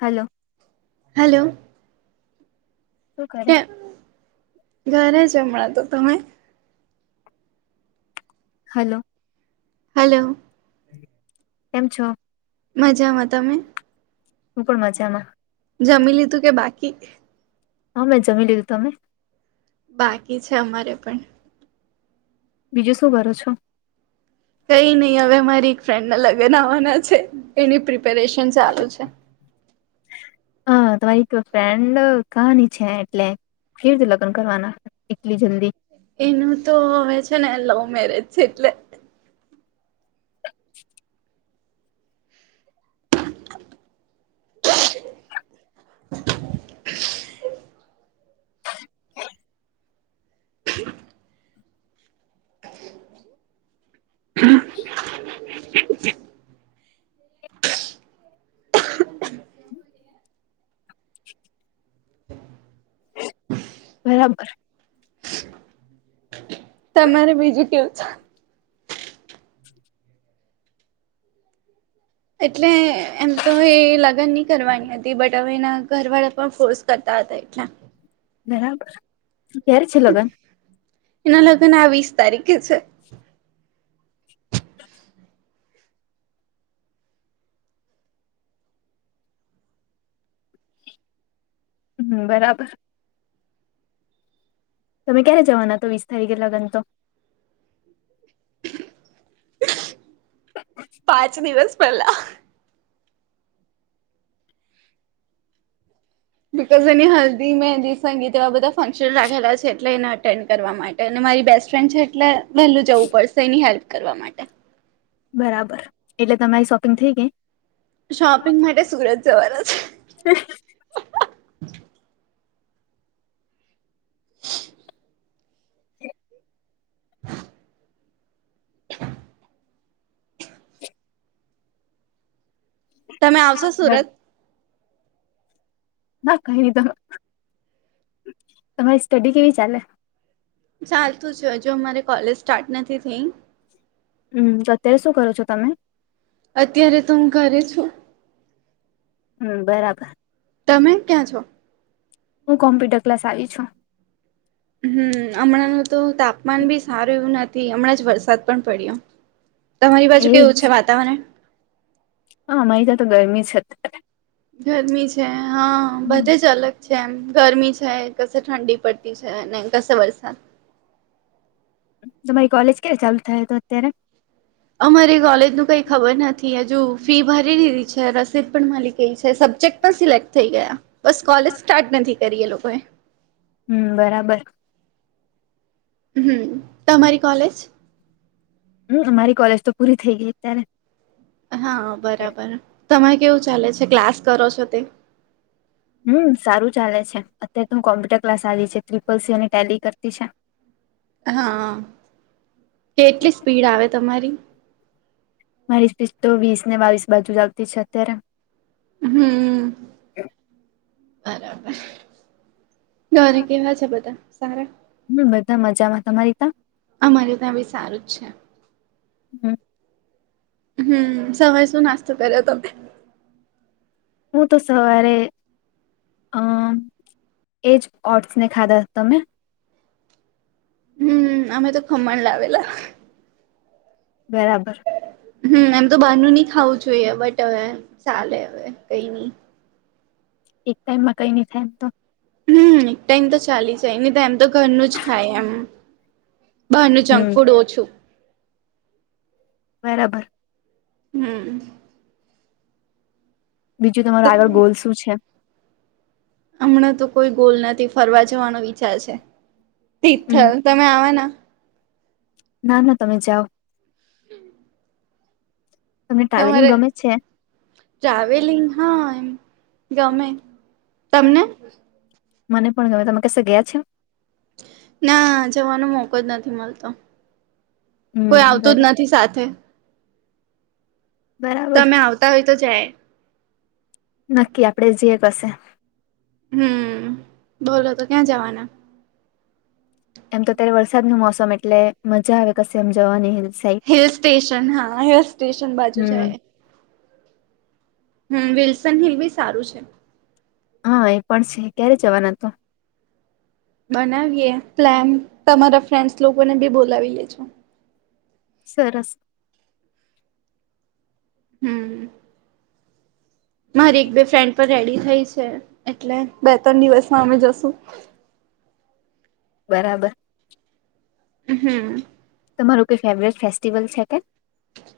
Hello hello શું કરે કે ઘરે જ હમણાં તો તમે? હલો. હેલો. કેમ છો? મજામાં તમે? હું પણ મજામાં. જમીલીધુ કે બાકી? હા મેં જમી લીધું તમે? બાકી છે અમારે પણ. બીજું શું કરો છો? ફ્રેન્ડના લગન આવવાના છે એની પ્રિપે પેરેશન ચાલુ છે. હા તમારી તો ફ્રેન્ડ કાની છે એટલે કેવી રીતે લગન કરવાના એટલી જલદી? એનું તો હવે છે ને લવ મેરેજ એટલે. [unintelligible] હા [unintelligible] હ [unintelligible] અહં [unintelligible] હ [unintelligible] બરાબર. તમારે બીજું કેવ છે? [unintelligible] એટલે એમ તો એ લગન નહી કરવાની હતી બટ હવે એના ઘર વાળા પણ ફોર્સ કરતા હતા એટલા. બરાબર. ક્યારે છે લગ્ન એના લગ્ન આ વીસ તારીખે છે. હમ બરાબર. તમે ક્યારે જવાના તો વીસ તારીખે લગન તો? પાંચ દિવસ પહેલા અહ. બીકઝ એની હલ્દી મેહંદી સંગીત એવા બધા ફંક્શન રાખેલા છે એટલે એને અટેન્ડ કરવા માટે ન મારી બેસ્ટ ફ્રેન્ડ છે એટલે વહેલું જવું પડશે એની હેલ્પ કરવા માટે. બરાબર એટલે તમારી શોપિંગ થઈ ગઈ? શોપિંગ માટે સુરત જવાના છે. [unintelligible] હ. તમે આવશો સુરત? ના કઈ [unintelligible] તમારી સ્ટડી કેવી ચાલે? ચાલતું છે હજુ અમારે કોલેજ સ્ટાર્ટ નથી થઈ. હમ અત્યારે શું કરો છો તમે? અત્યારે તો હું ઘરે છું. હમ બરાબર. તમે ક્યાં છો? હું કોમ્પ્યુટર ક્લાસ આવી છું. હમ હમણાં ન તો તાપમાન બી સારું એવું નથ થી હમણાં જ વરસાદ પણ પડ્યો. તમારી બાજુ કેવું છે વાતાવરણ? હ અમારે ત્યાં તો ગરમી છે અત્યારે. ગરમી છે હા બધે જ અલગ જેમ ગરમી છે કશે ઠંડી પડતી છે અને કશે વરસાદ. તમારી કોલેજ ક્યારે ચાલુ થાય તો અત્યારે? અમારી કોલેજ નું કઈ ખબર નથી હજુ ફી ભરી દીધી છે રસીદ પણ મલી ગઈ છે સબ સજેક પણ સિલેક્ટ થઈ ગયા બસ કોલેજ સ્ટાર્ટ નથી કરી એ લોકોએ. હમ બરાબર હમ તમારી કોલેજ હમ અમારી કોલેજ તો પૂરી થઈ ગઈ અત્યારે હા બરાબર તમારે કેવું ચાલે છે ક્લાસ કરો છો તે હમ સારું ચાલે છે અત્યારે તો હ કોમ્પ્યુટર ક્લાસ આવી છે ટ્રિપલ સી અને ટેલી કરતી છે હા કેટલી સ્પીડ આવે તમારી મારી જ બીચ તો વીસ ને બાવીસ બાજુ જ આવતી છે અત્યારે હમ બરાબર ઘરે કેવા છે બધા સારા હમ બધા મજામાં તમારી ત્યા અમારે ત્યાં બી સારું જ છે હમ હમ સવાય શું નાસ્તો પ્યારે તમે હું તો સવારે અમ એજ ઓટસ ને ખાધા તમે હમ અમે તો ખમણ લાવેલા બરાબર હમ એમ તો બહારનું નહી ખાવું જોઈએ બટ હવે ચાલે હવે કઈ નઈ એક ટાઈમમાં કઈ નહી થાય એમ તો હમ એક ટાાઈમ તો ચાલી જાય નને તો એમ તો ઘરનું જ ખાય એમ બહાર નું જંક હમ ફૂડ ઓછું બરાબર હમ બીજું તમારો તો આગળ ગોલ શું છે હમણાં તો કોઈ ગોલ નથી ફરવા જવાનો વિચાર છે તિથલ તમે આવે ના ના તમે જાઓ હમ તમને ટ્રાવેલિંગ તમારે ગમે છે ટ્રાવેલિંગ હા એમ ગમે તમને મને પણ ગમે તમે કસે ગયા છે ના જવાનો મોકો જ નથી મળતો કોઈ હમ આવતું જ બરા- નથી સાથે બરાબર તમે આવતા હોય તો જાય નક્કી આપડે જે કશે હમ બોલો તો ક્યાં જવાના એમ તો અત્યારે વરસાદ નું મોસમ એટલે મજા આવે કશે એમ જવાની સાઈડ હિલ સ્ટેશન હા હિલ સ્ટેશન બાજુ હમ જાય હમ વિલ્સન હિલ બી સારું છે હા એ પણ છે ક્યારે જવાના તો બનાવીએ પ્લાન તમારા ફ્રેન્ડસ લોકોને બી બોલાવી લે છો સરસ હમ મારી એક બે ફ્રેન્ડ પણ રેડી થઈ છે એટલે બે ત્રણ દિવસમાં અમે જશુ બરાબર હમ તમારું કઈ ફેવરેટ ફેસ્ટિવલ છે કે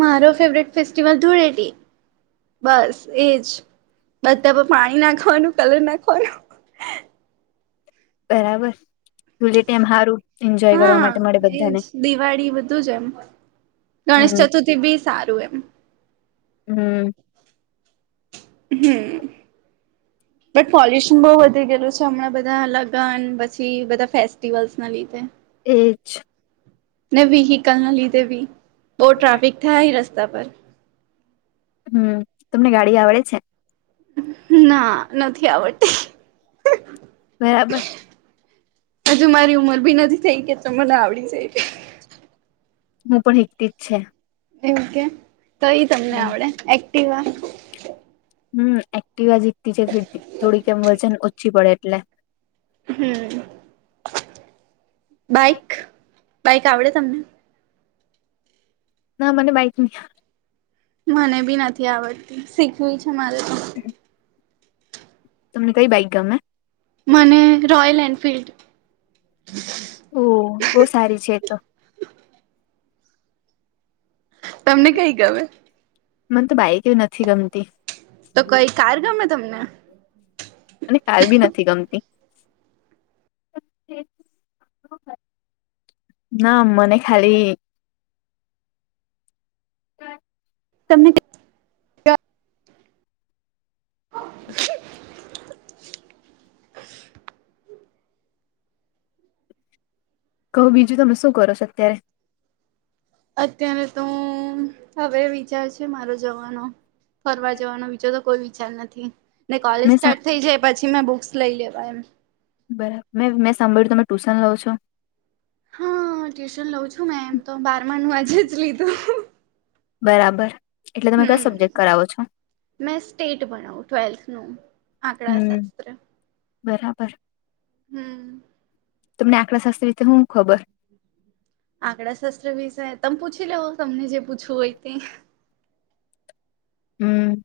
મારો ફેવરેટ ફેસ્ટિવલ ધૂળેટી બસ એજ બધા પર પાણી નાખ ખવાનું કલે ના ખવાનું બરાબર જે ટમ સારું એન્જોય કરવા હા માટે મળે એજ બધાને દિવાળી બધું જ એમ ગણેશ હમ ચતુર્થી બી સારું એમ હમ હમ બટ પોલ્યુશન બહુ વધી ગયેલું છે હમણાં બધા લગન પછી બધા ફેસ્ટિવલ્સ ના લીધે એજ વીીહી કલના લીધેવી બહ ટ્રાફિક થ રસ્તા પર હમ તમને ગાડી આવડે છે ના નથી આવડતી બરાબર હજુ મારી ઉમર ભી નથી થઈ કે તો મને આવડી જાય હું પણ એકથી જ છે એકે તો તમને હમ આવડે એક્ટવા હમ એક્ટવા આ જીતતી છે થોડીકમ બોલશે ને ઓછી પડે એટલે હમ બાઇક બાઈક આવડે તમને ના મને બાઈકની મને બી નથી આવડતી શીખવી છે મારે તો હમ તમને કઈ બાઈક ગમે મને રોયલ એનફિલ્ડ ઓ બહ સારી છે તો તમને કઈ ગમે મને તો બાઈક એવી નથી ગમતી તો કઈ કાર ગમે તમને અને કઈ બી નથી ગમતી તેવીસ અક્ટબર ના મને ખલી તમને [unintelligible] કહું બીજું તમે શું કરો છો અત્યારે અત્યારે તો હવે વિચાર છે મારો જવાનો ફરવા જવાનો વિીચાર તો કોઈ વિચાર નથી ને કોલેજ મેં સ્ટાર્ટ થઈ જાય પછી મેં બુક્સ લઈ લેવા એમ બરાબર મે મેં સાંભળ્યું તમે ટ્યુશન લાવ છો હા ટ્યુશન લઉ છું મેમ તો બારમા નું આજે જ લીધું બરાબર એટલે તમે કઈ હમ સબ્જેક્ટ કરાવો છો મેં સ્ટેટ બણું ટ્વેલ્થનું આંકડા હમ શાસ્ત્ર બરાબર હમ તમને આંકડા શાસ્ત્ર રીતે હું ખબર આંકડા શસ્ત્ર વિષ તમે પૂછી લવ તમને જે પૂછવું હોય તે [unintelligible] હમ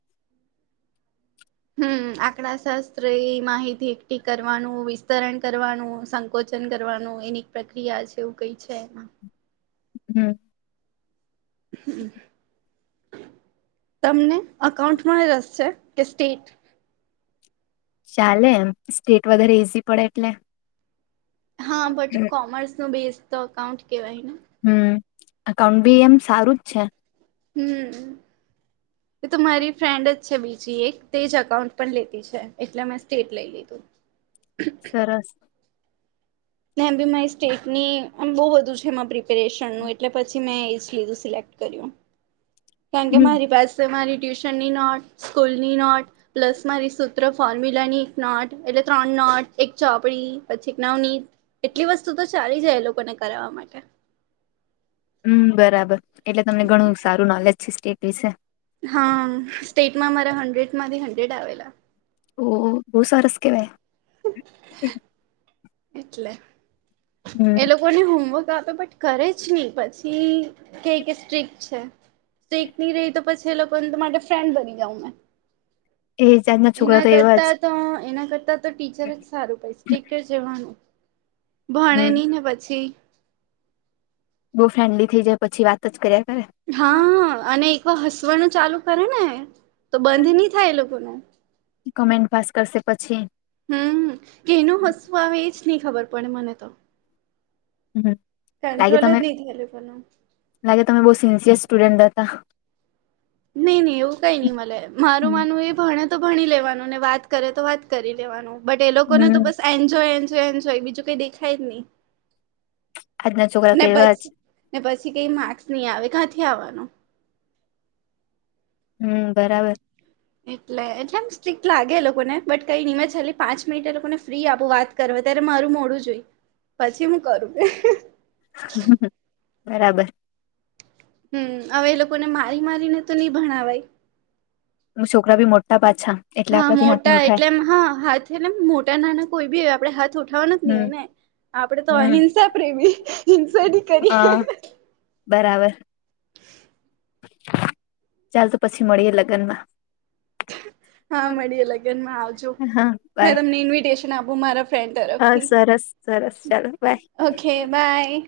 હમ આકડા શાસ્ત્ર માહિતી એકઠી કરવાનું વિસ્તરણ કરવાનું સંકોચ કરવાનું એની પ્રક્રિયા છે એવું કઈ છે એમાં હમ હમ તમને અકાઉન્ટમાં રસ છે કે સ્ટેટ ચાલે એમ સ્ટેટ વધારે ઈઝી પડે એટલે હા બટ કોમર્સ નો બેઝ તો અકાઉન્ટ કેવાય ને હમ અાઉન્ટ બી એમ સારું જ છે હમ એ તો મારી ફ્રેન્ડ જ છે બીજી એક તે જ અકાઉન્ટ પણ લેતી છે એટલે મેં સ્ટેટ લઈ લીધું [unintelligible] [inaudible] સરસ મેમ બી મા સ્ટેટની બહુ બધું છે એ પ્રિપેરેશનનુંું એટલે પછી મેં એ જ લીધું સિલેક્ટ કારણ કે હમ મારી પાસે મારી ટ્યુશનની નોટ સ્કૂલની નોટ પ્લસ મારી સૂત્ર ફોર્મ્યુલાની એક નોટ એટલે ત્રણટ એક ચોપડી પછી એક નવની એટલી વસ્તુ તો ચાલી જાય એ લોકોને કરાવવા માટે [unintelligible] હમ બરાબર એટલે તમને ઘણું સારું નોલેજ છે સ્ટેટ વિશે હા સ્ટેટમાં મામારા હન્ડ્રેડમાંથી હન્ડ્રેડ આવેલા ઓ બહુ સરસ કેવાય એટલે એ હમ લોકોની હોમવર્ક આપે બટ ઘરે જ નહી પછી ક કે સ્ટ્રીક છે સ્ટ્રીક નહી રહી તો પછી એલોકોને માટે ફ્રેન્ડ બની જાવ મેં એ જાતના છોકરા એના તો એવા જ કરતા તો એના કરતા તો ટીચર જ સારું પ સ્ટીકર જવાનું હમ ભણે ને પછી બહુ ફ્રેન્ડલી થઈ જાય પછી વાત જ કરીે હા અને એક વાર હસવાનુ ચાલુ કરે ને તો બંધ નહી થાય એ લોકોને કોમેન્ટ પાસ કરશે પછી હમ શેનું હસવું આવે એજ નહી ખબર પડે મને તો હ લાગે કંટ્રોલ જ તમે નહી થાય એ લોકોનું લાગે તમે બહ સિન્સિયર સ્ટુડન્ટ હતા નઈ નહી એવું કઈ નઈ મારું હમ માનવું એ ભણ ભણી લેવાનું ને વાત કરે તો વાત કરી લેવાનું બટ એ લોકોને તો બસ એન્જોય એ નય બીજું કઈ દેખાય જ નહી આજના છોકરા તો ને એવા જ પછી ને પછી કઈ માકર્સ નહી આવે કાથી આવવાનો હમ બરાબર એટલે એટલેમ સ્ટ્રક્ટ લાગે લોકોને બટ કઈ નિનીમ હલી પાંચ મિનટ એ લોકોને ફ્રી આપું વાત કરવા અત્યારે મારું મોડું જોઈ પછી હું કરું હ બરાબર હમ હવે એ લોકોને મારી મારીને તો નહી ભણવાય છોકરા ભ મોટા પા હા મોટા એટલે એમ હા હાથને મોટા નાના કોઈ બી હોય આપડણે હાથ ઉઠાવવાના જ નહી હમ હોય ને આપડે તો હમ અહિંસા પ્રેમી હિંસાની કરીએ હા બરાબર ચાલ તો પછી મળીએે લગ્ન માં હા મળીએે લગનમાં આવજો હા મે બાય તમને ઇન્વિટેશન આપું મારા ફડ હા તરફથી સરસ સરસ ચાલો બાય ઓકે બાય